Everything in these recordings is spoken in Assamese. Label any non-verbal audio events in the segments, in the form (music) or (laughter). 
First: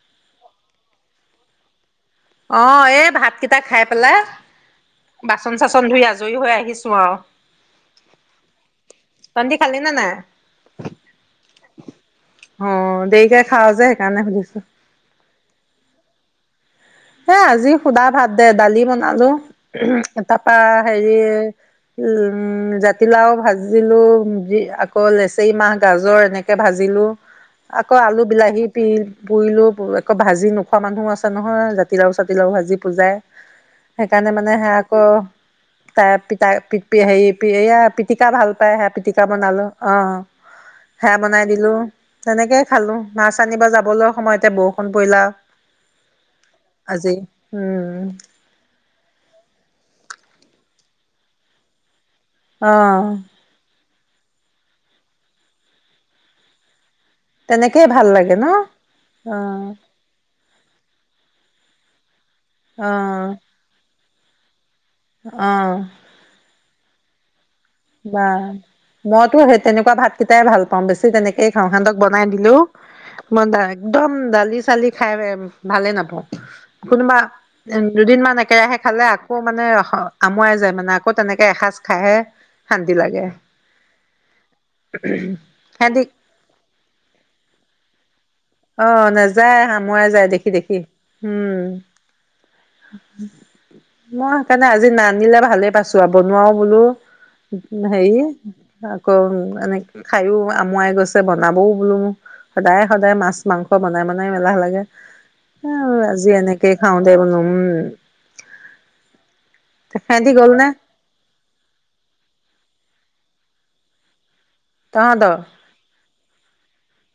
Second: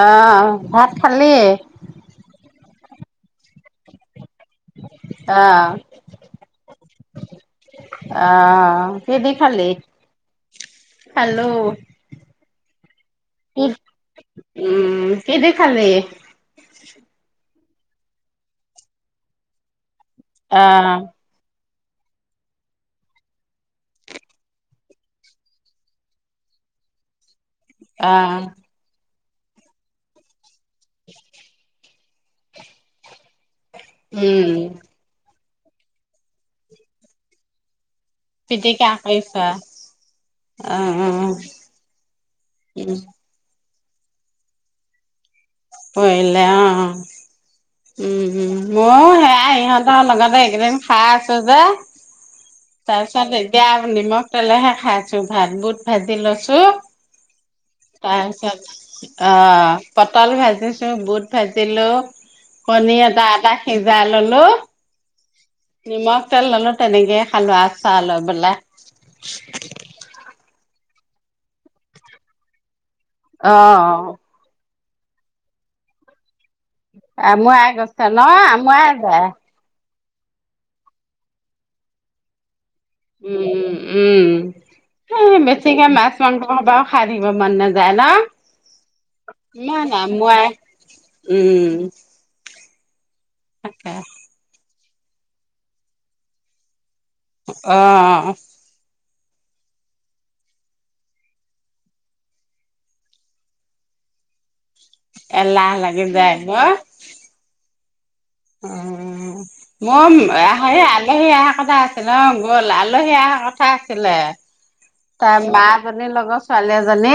অ, ভাত খালি। অ, এই ভাত কে খাই পেলাই, বাচন আহ চাচন ধুই আজৰি হৈ আহিছো আৰু। আহ কি দি তহটি খালি নে নাই। খালো অ, দেৰিকে খাৱ যে সেইকাৰণে সুধিছো। কিহেদি খালি? এ আজি সুধা ভাত দে দালি বনালো। তাৰপৰা আহ হেৰি উম, জাতিলাওঁ ভাজিলো, আকৌ লেচেৰি মাহ গাজৰ এনেকে ভাজিলো। আকৌ আলু আহ বিলাহী পি পুৰিলো পু একো ভাজি নোখোৱা মানুহো আছে নহয়। জাতিলাওঁ চাতিলাওঁ ভাজি পূজাই, সেইকাৰণে উম মানে সেই আকৌ। তাৰ (unintelligible) পিটিকা ভাল পাই সে পিটিকা বনালো অ, অ' অ' সেয়া বনাই দিলো, তেনেকেই উম খালো। মাছ আনিব যাব খাবলৈ সময়তে বৰষুণ পৰিলা। (unintelligible) অ, উম, উম, মইয়ো সেয়াই সিহঁতৰ লগতে (unintelligible) খাই আছো যে। অ তাৰপিছত (unintelligible) নিমখ তেলেহে খাইছো ভাত, বুট ভাজি লৈছো। তেনেকেই ভাল লাগে ন তাৰপিছত অ, পটল ভাজি বুট ভাজিলোঁ। অ কণী এটা এটা সিজাই ললো হেল্ল'। অ নিমখ তেল ললো। তেনেকে বা, মইতো সেই তেনেকুৱা ভাতকেইটাই ভাল কম বেছি তেনেকেই খাওঁ সেহঁনতক বনাই দিলেঁও। মই দা অ', একদম দালি চালি খাই বেয়া পাওঁ। ভালেই নাপাওঁ। কোনোবা, আমুৱাই গৈছে ন দুদিনমান একেৰাহে আমুৱাই খালে যায়। আকৌ মানে অশ আমাৱায় যায় মানে আকৌ তেনেকে এসাঁজ খাইহে শান্তি লাগে। উম, উম, সেই বেছিকে সিহঁতি মাছ মাংসও সদায় খাই থাকিব মন নাযায় ন। অ, নাযায় আমুৱাই যায় দেখি দেখি, উম। তাকে (inaudible) মই সেইকাৰণে আ (unintelligible) নানিলে ভালে পাইছো আৰু বনোৱাও বোলো। হেৰি অ', এনে খায়ো আমুৱাই গৈছে বনাবও বোলো সদায় সদায় মাছ। মাংস বনাই বনাই এলাহ লাগে। এলাহ লাগি আজি এনেকেই খাওঁ দে বোলো উম। উম সিহঁতি মোৰ গ'ল নে আলহী আহাৰ কথা আছিল অ', গ'ল আলহী আহা কথা আছিলে। তহঁতৰ তাৰ মা জনীৰ লগত ছোৱালী এজন। জানী।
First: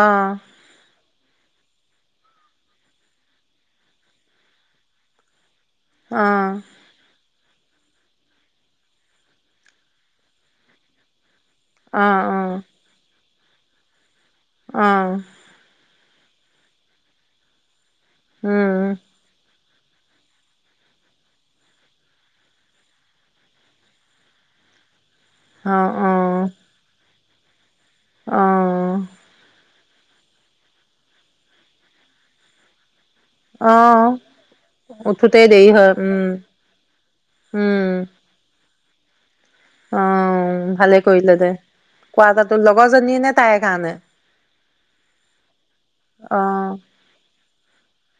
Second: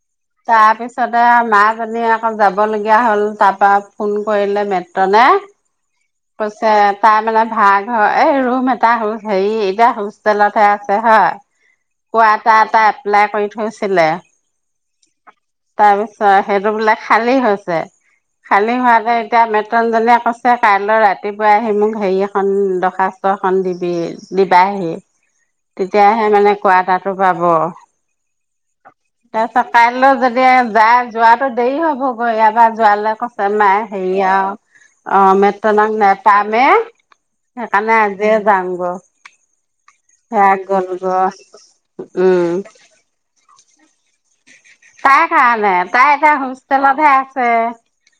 অ তাৰপিছতে আমাক ইফালে আকৌ যাব লগীয়া হ'ল তাৰপা ফোন কৰিলে মেট্ৰনে। অ কৈছে তাৰ মানে। ভাৰাঘৰ এই ৰুম এটা হ হেৰি এতিয়া হোষ্টেলত হে আছে হয়। অ পোৱা এটা এটা এপ্লাই কৰি হৈছিলে। অঁ। তাৰ পিছত সেইটো বোলে খালী হৈছে। খালী উম, হোৱাতে এতিয়া মে (unintelligible) কৈছে কাইলৈ ৰাতিপুৱাই আহি মোক হেৰি এখন দৰ্খাস্ত এখন দিবি দিবাহি। অ', তেতিয়াহে অ', মানে কোৱা তাত। (unintelligible) পাব অ', (unintelligible) কাইলৈ যদি যায় যোৱাটো দেৰি হবগৈ ইয়াৰপা যোৱালে। কৈছে মাই হেৰি অ', আৰু অ উঠোতেই দেৰি হয়, মেট্ৰনক উম, নেপামে উম, সেইকাৰণে আজিয়ে যাম গৈ। অ' ভালে কৰিলে গৈ দে উম কোৱাতাৰতো লগৰজনী এনে তাইৰ কাৰণে। তাইৰ কাৰণে তাই এতিয়া হোমষ্টেলতহে আছে।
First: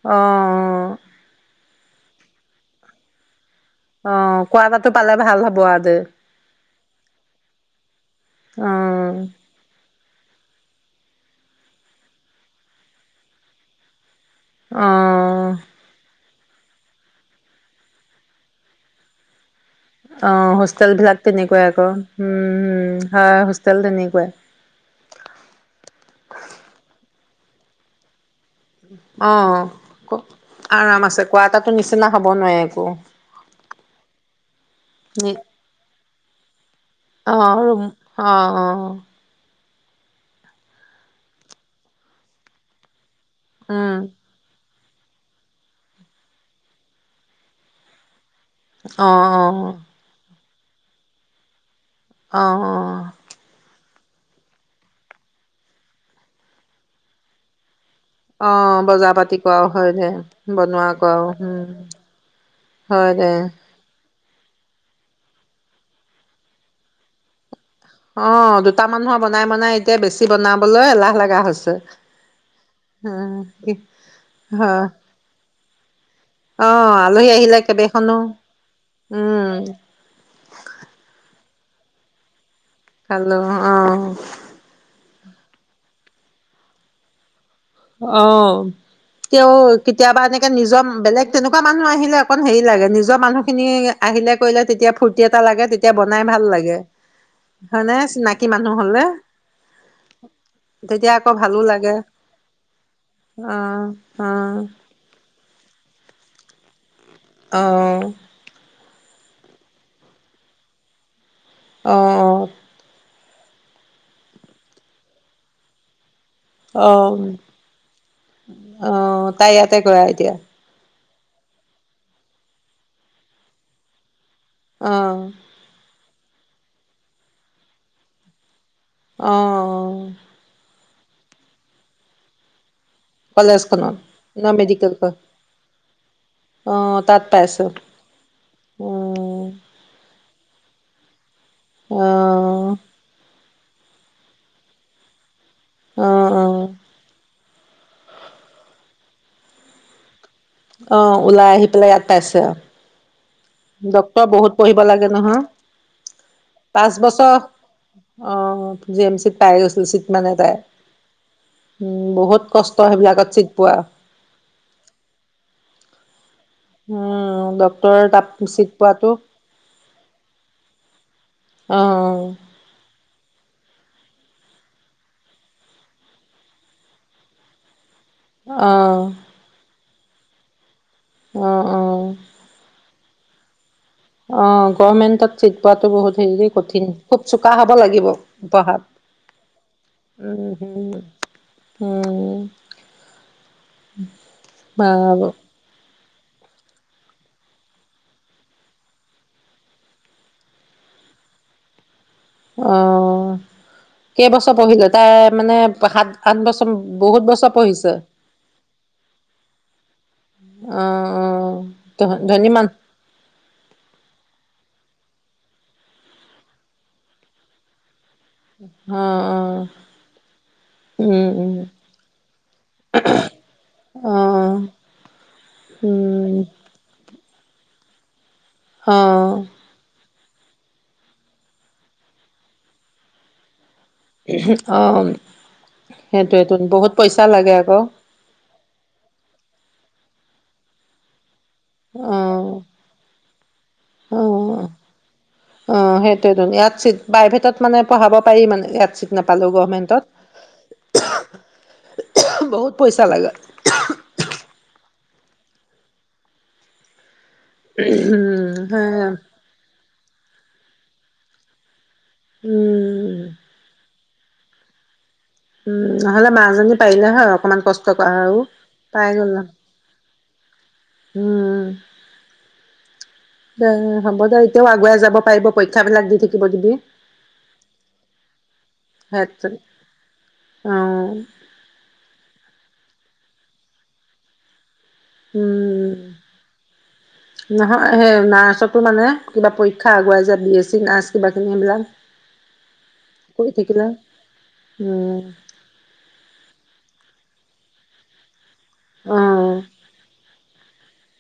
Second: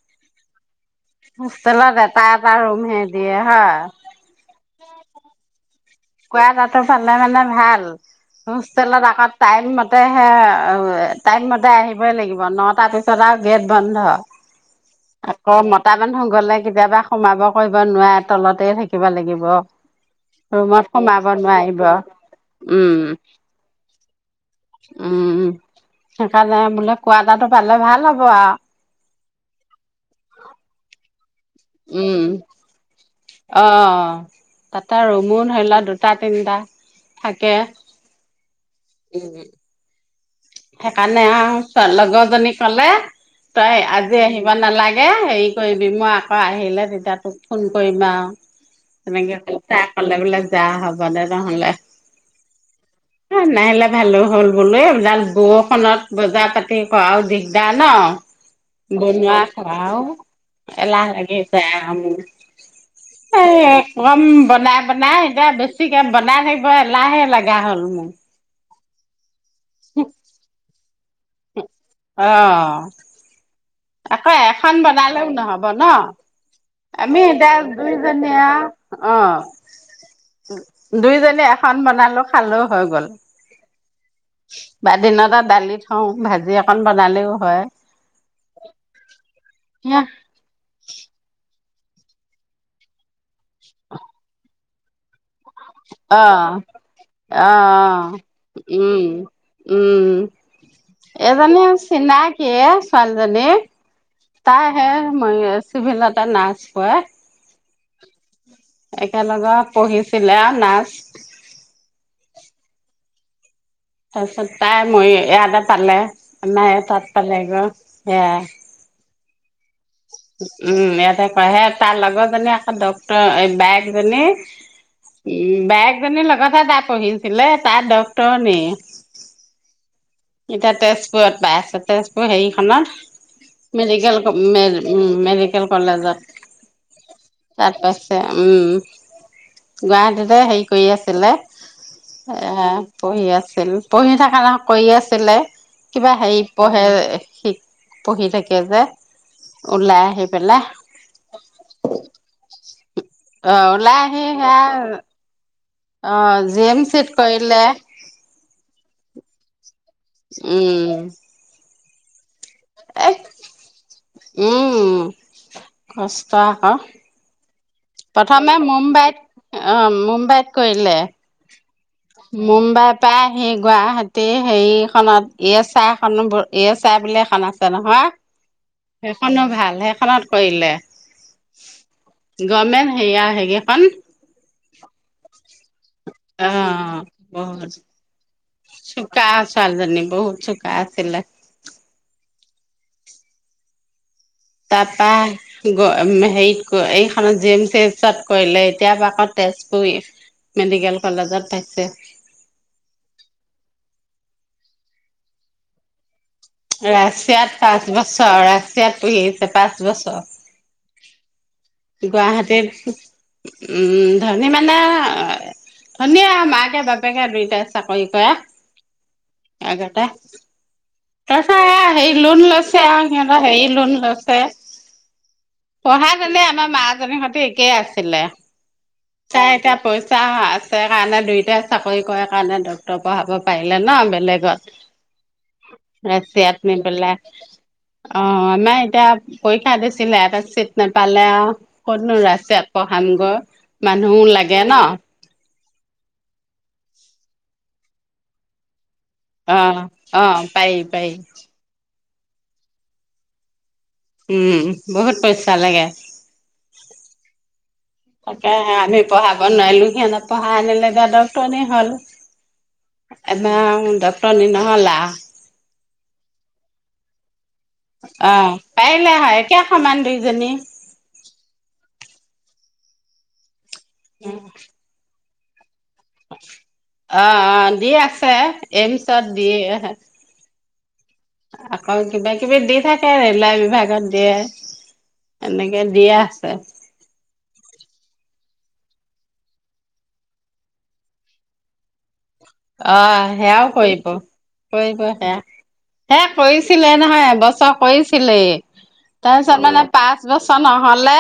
অঁ, অঁ, হোষ্টেলত এটা- এটা ৰুম হে দিয়ে। হা। কোৱাৰটো পালে ভাল হ'ব আৰু। দে। কোৱাৰটো পালে মানে ভাল হোষ্টেলত অ', আকৌ টাইম ম তাতে সে টাইমতে আহিবই লাগিব ন তাৰ পিছত আৰু গেট বন্ধ। অ', আকৌ মতা মানু্হ। গ'লে কেতিয়াবা সোমাব কৰিব নোৱাৰে তলতে থাকিব লাগিব অ' ৰুমত হোষ্টেল বিলাক সোমাব তেনেকুৱাই নোৱাৰিব আকৌ উমম উম হয় হোষ্টেল তেনেকুৱাই তেনেকুৱাই উম সেইকাৰণে বোলে কোৱা দাটো পালে ভাল হ'ব আৰু। অ' ক আৰাম আছে কোৱা এটাাতো নিচিনা উম হব নোৱাৰে একো অ ' তাতে ৰমন ধৰিলা দুদিন তাত তিনিটা থাকে অ' উম অ' সেইকাৰণে আৰু লগৰজনী ক'লে। তই উম। আজি আহিব নালাগে। তাকে হেৰি কৰিবি মই আকৌ আহিলে তেতিয়া তোক ফোন কৰিম আৰু। অ', তেনেকে অ', তাই কলে বোলে যা হ'ব দে নহ'লে। অ 'অ নাহিলে ভালো হ'ল বোলো এডাল। বৰষুত বজাৰ পাতি কৰাও দিগদাৰ। ন অ', বজাৰ পাতি বনোৱা কৰাও খোৱা হয় আৰু দে। বনোৱা এলাহ কৰাও লাগি উম, যায় আৰু মোৰ। হয় দে। কম বনাই বনাই এতিয়া বেছিকে বনাই থাকিব এ লাহে লাগে। গা হ'ল মোৰ তা মানুহৰ বনাই মানাই এতিয়া বেছি বনাম। ক'লৈ এলাহ লগা হৈছে। অ' অ', আকৌ এখন হয়, বনালেও ন' হব ন' অ', আমি আলহী এতিয়া আহিলে কেইবেখনো দুইজনীয়া অ উম, দুইজনীয়া। খন বনালো খালো খালো আহ। দিনটা দালি থওঁ ভাজি অকণ বনালেও হয় অ' তেওঁ অ' কেতিয়াবা এনেকে নিজৰ বেলেগ তেনেকুৱা এনেকুৱা মানুহ আহিলে অকণ হেৰি লাগে নিজৰ মানুহখিনি আহিলে কৰিলে তেতিয়া ফূৰ্তি এটা লাগে তেতিয়া বনাই অ ভাল লাগে। -অ হয়নে চিনাকি মানুহ হ'লে উম -উম তেতিয়া আকৌ ভালো এজনী লাগে। চিনাকি এ ছোৱালীজনী অ', তাই অ', হে তুভনতা নাচ পোৱা অ (inaudible) একেলগে পঢ়িছিলে আৰু নাচ (inaudible) অ অ (inaudible) তাৰ পিছত তাই মই এয়া এটা পালে নাই অ', তাতপালে গৈ সে (inaudible) তাত (unintelligible) ইয়াতে কৰে এতিয়া (inaudible) কয় সে তাৰ লগতজনী আকৌ ডক্তৰ বায়েকজনী অ', উম বায়ে জনীৰ লগততে তাত পঢ়িছিলে তাই ডাক্তৰণী- অ', এতিয়া তেজপুৰত পাই আছে তেজপুৰ হেৰিখনত কলেজখনত মেডিকেল ন মেডিকেল ক উম মেডিকেল কলেজত অ', পাইছোঁ তাত পাইছে উম উম, গুৱাহাটীতে হেৰি কৰি আছে পেলাই এ অ', পঢ়ি আছো আছিল পঢ়ি থাকে ল কৰি আছিল পেলেই অ', কিবা হেৰি অ', পঢ়ে শিক পঢ়ি থাকে যে ওলাই আহি পেলাই অহ ওলাই আহি পেলাই ইয়াত পাইছে অহ (inaudible) অ ওলাই আহি ডক্তৰ বহুত সেয়া পঢ়িব লাগে নহয় অ' জিম পাঁচ চি বছৰ কৰিলে (inaudible) অ' জি এম চিত পাই গৈছে উম (inaudible) বহুত (inaudible) কষ্ট এ সেইবিলাকত চিক পোৱা উম কষ্ট আকৌ উম তাত প্ৰথমে চিট পোৱাটো মুম্বাইত অ মুম কৰিলে অহ তায় আহি সেই গুৱাহাটীৰ হেৰিখনত এই চাহ এখন এই চাহ বুলি এখন আছে নহয় অ', সেইখনো ভাল হে খেলত কৰিলে। আহঁ অঁ' সয়াৰ হে অ গভমেণ্টত চিক পোৱাাতটো বহুত হেৰি কঠিন। খুব চোকা হ'ব লাগিব। পঢ়াত। চুকা ছোৱালী জনি বহুত উম, চুকা হম, আছিলে। উম (unintelligible) তপা বাৰু গছ হেৰিত এইখনত জি এম চি এচত কৰিলে এতিয়াৰ পৰা আকৌ তেজপুৰ মেডিকেল কলেজত পাইছে। অ', কেইবছৰ পঢ়িলে তাই মানে সাত আঠ বছৰ বহুত বছৰ ৰাছিয়াত পাঁচ পঢ়িছে। বছৰ ৰাছিয়াত পুহিছে পাঁচ অ', বছৰ। অ', ধ ধনী মান গুৱাহাটীত উম ধনী মানে ধনিয়া মাকে বাপেকে দুইটাই চাকৰি কৰি অ', অ', কৰা আগতে উম, তাৰ উম। হে লোন লৈছে আৰু সিহঁতৰ হেৰি লোন লৈছে অ', পঢ়া উম, তেনে আমাৰ মাজনী সতে ঠিকেই আছিলে। অ', চাই তাৰপছ আছে কাৰণে দুইোটাই চাকৰি কৰে কাৰণে ডক্তটৰ পঢ়াব পাৰিম। ল ন অ'। বেলেগত সেইটোৱেতো ৰাছিয়াত নি বহুত পেলাই পইচা লাগে আকৌ অ আমাৰ এতিয়া পৰীক্ষা দি চিলাই এটা চিট নাপালে। ক'তনো অ', ৰাছিয়াত পঢ়ামগৈ মানুহ লাগে অ'। ন অ সেইটোৱেতো ইয়াত চিত প্ৰাইভেটত মানে পঢ়াব পাৰি মানে ইয় আহ আহ পায় পায়। বহুত পইচা লাগে। উম বহুত পইচা লাগে। তাকে উম হে আমি পঢ়াব নোৱাৰিলো সিহঁতে পঢ়াই আনিলে বাৰু ডাক্টৰনি হ'ল উম এতিয়া অ' পোৱালি নহ'লে আহ উম নহ'লে মাজনী পাৰিলে হয় অকমান কষ্ট কৰা আৰু পাই গ'ল জেনী উম। অ' হ'ব দে এতিয়াও আগুৱাই যাব পাৰিব। পৰীক্ষাবিলাক দি থাকিব দিবি অ', -অ' দি আছে এইমচত সেত দি অ। আকৌ কিবা-কিবি দি থাকে ৰে'লৱে বিভাগত দিয়ে। এনেকে দিয়ে আছে উম নহয় সেই নাৰ্চত নাৰ্চত মানে কিবা পৰীক্ষা আগুৱাই যায়, বি এ চি নাৰ্ছ কিবা খিনি এইবিলাক অ' কৰি সেয়াও থাকিলে কৰিব, কৰিব উম সেয়া, সেয়া কৰিছিলে নহয় এবছৰ এবছৰ কৰিছিলেই। অ তাৰপিছত মানে পাঁচ বছৰ ন হ'লে।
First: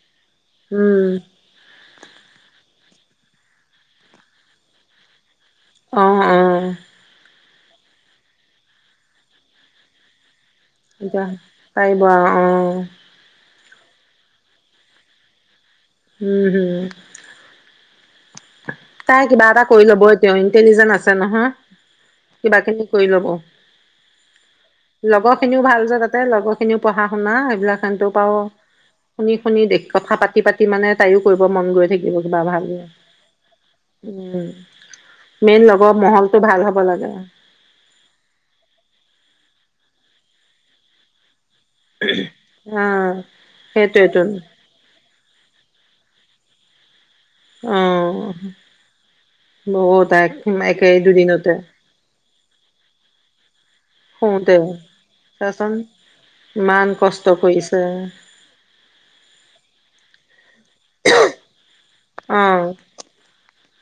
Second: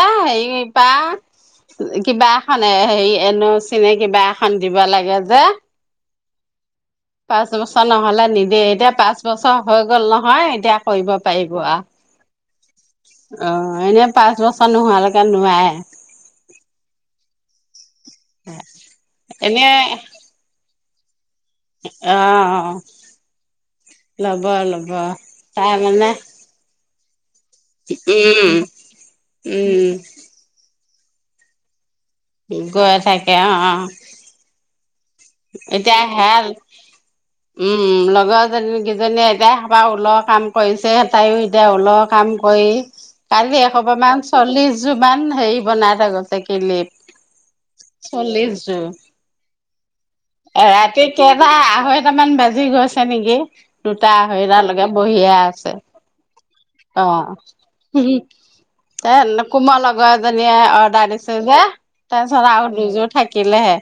উম কিবা কিবা এখন এ হেৰি এ নো চি নে কিবা এখন দিব লাগে যে। অ', -অ। পাঁচ বছৰ নহ'লে নিদিয়ে এতিয়া পাঁচ বছৰ হৈ গ'ল নহয়। এতিয়া কৰিব এ পাৰিব পাৰিব আৰু অহ। অ', এনে পাঁচ বছৰ নোহোৱালৈকে নোৱাৰে। উম-উম। তাই কিবা এটা কৰি এনে ল'ব এতিয়াও ইণ্টেলিজেন্ট আছে আছে নহয়। অ', কিবাকিবি কৰি লব, ল'ব ল'ব লগৰ খিনিও তাৰ ভাল যে মানে তাতে লগৰ খিনিও পঢ়া-শুনা বিলাক পা উম, শুনি শুনি দেখি উম, কথা পাতি পাতি মানে তায়ো কৰিব মন গৈ থাকিব। কিবা ভাল গৈ থাকে। অ', অ উম। মেইন লগৰ এতিয়া মহলটো হেল ভাল হ'ব লাগে উম লগৰজনী কেইজনীয়ে এতিয়া তাই ওলৰ কাম কৰিছে তাইক তাই ওলৰ কাম কৰি অ'। কালি এসোপা সেইটোৱেইটো মান চল্লিচযোৰ ইমান হেৰি বনাই থৈ গৈছে কিলিপ। অহ চল্লিশ যোৰ বহুত। এক একে ৰাতি কেইটা, দুদিনতে আঢ়ৈটামান বাজি গৈছে নিকি। (unintelligible) দুটা আঢ়ৈ শুওঁতে তা লেকে বহিয়ে আছে। চাচোন ইমান কষ্ট অ' কৰিছে তে লকোম লগৰ এজনীয়ে অৰ্ডাৰ দিছে যে তাৰপিছত আৰু অ', দুযোৰ থাকিলেহে।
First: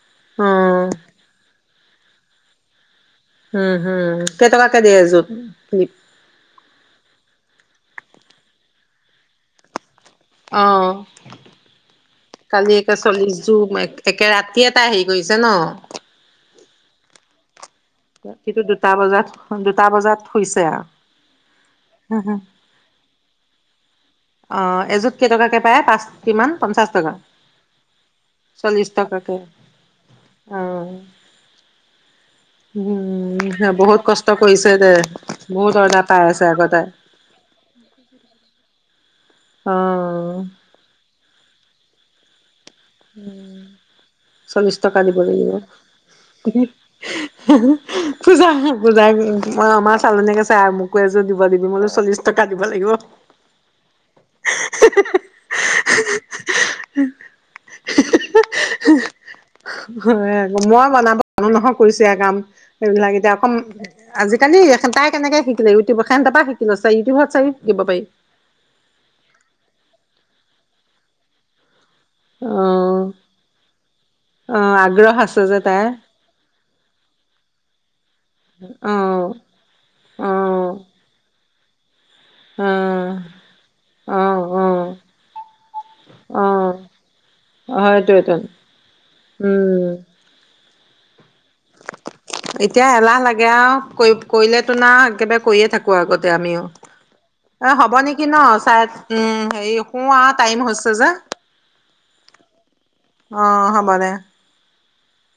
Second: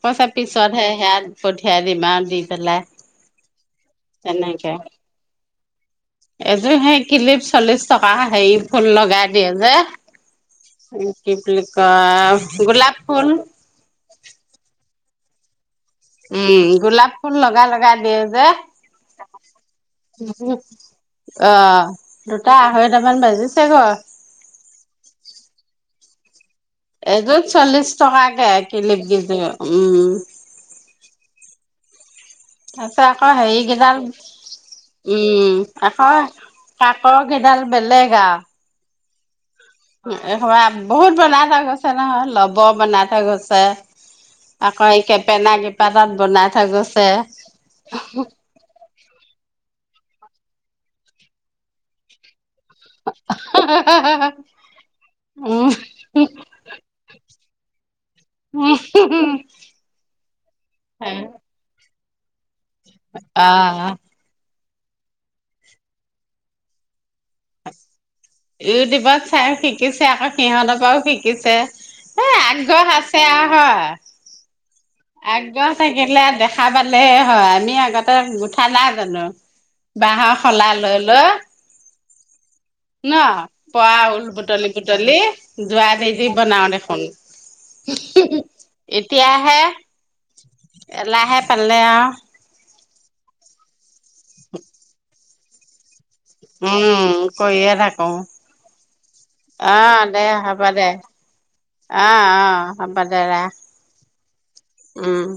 পা- পিছতহে অ'। সেয়াক পথি- পথিয়াই দি ইমান দি পেলাই। উম হম। কেইটকাকে দিয়ে এজোত? মিত এজোৰ সেই ক্লিপ চল্লিশ টকা, হেৰি ফুল লগাই দিয়ে যে। অহ। কি বুলি কয় কালি একে গোলাপ ফুল চল্লিশ জোৰ মা, একে ৰাতি এটা হেৰি- গৈছে ন। উম গোলাপ ফুল লগালে- লাগে যে। কিন্তু দুটা বজাত দুটা বজাত শুইছে অহ আৰু দুটা-আঢ়ৈটামান বাজিছে ঘৰ- অহ, এজোৰ কেইটকাকে পায়, পাঁচ কিমান? পঞ্চাশ টকা এজোৰ চল্লিশ টকাকে চল্লিশ ক্লিপ টকাকে কিযোৰ, অ উম। তাৰ পিছত আকৌ উম হেৰি কেইডাল বহুত কষ্ট কৰিছে দে উম, বহুত অৰ্ডাৰ পাই আকৌ আছে আকৌ তাই কাকৰ কেইডাল বেলেগ আৰু। অ এসোপা বহুত বনাবা গছ চে নহয়। লভ- উম চল্লিশ আকৌ টকা এই দিব লাগিব। কেপেনা কেইপাতাত বনাই হি‌ হি, থৈ গৈছে হি‌ হি, পূজা হি পূজা শ, মই আমাৰ- চালনীকে চাই, আৰু মোকো এজোৰ দিব দিবি, মই বোলোঁ চল্লিশ ট- কা দিব লাগিব। হি হি উম হি, হি হি, হি। হি হি হি হি। হয় আক- মই বনাব য-নো নহয় কৰিছ এতিয়া কাম এইবিলাক এতিয়া অ অকম, আজিকালি- খান তাই কেনেকে শিকিলে ইউটিউব খান, তাৰ পৰা শিকি লৈছে। ইউটিউব চাই শিকিব পাৰি। ইউটিউব চাই শিকিছে, আকৌ সিহঁতৰ পৰাও শিকিছে। এ অ আগ্ৰহ আছে আও হয়। অ', আছে যে আগ্ৰহ তাইৰ থাকিলে দেখা পালেই হয়। আমি আগতে গুঁঠা নাই অ জানো অ বাঁহৰ শলা লৈ লৈ। অ ন। পুৱা অ ঊল বুটলি বুটলি। যোৱা দি দি অ অ বনাওঁ দেখোন। হয়টোৱেটো এতিয়াহে। উম এলাহে পালে আৰু। এতিয়া এলাহ লাগে আৰু। কৰি, কৰিলেতো না একেবা- কৰিয়ে থাকো আগত- তে আমিও। উম কৰিয়ে এ হ'ব থাকো নেকি ন, চাই উম, হেৰি, শুও আৰু, টাইম হৈছে যে। অ'অ। অ', হ'ব দে। উম।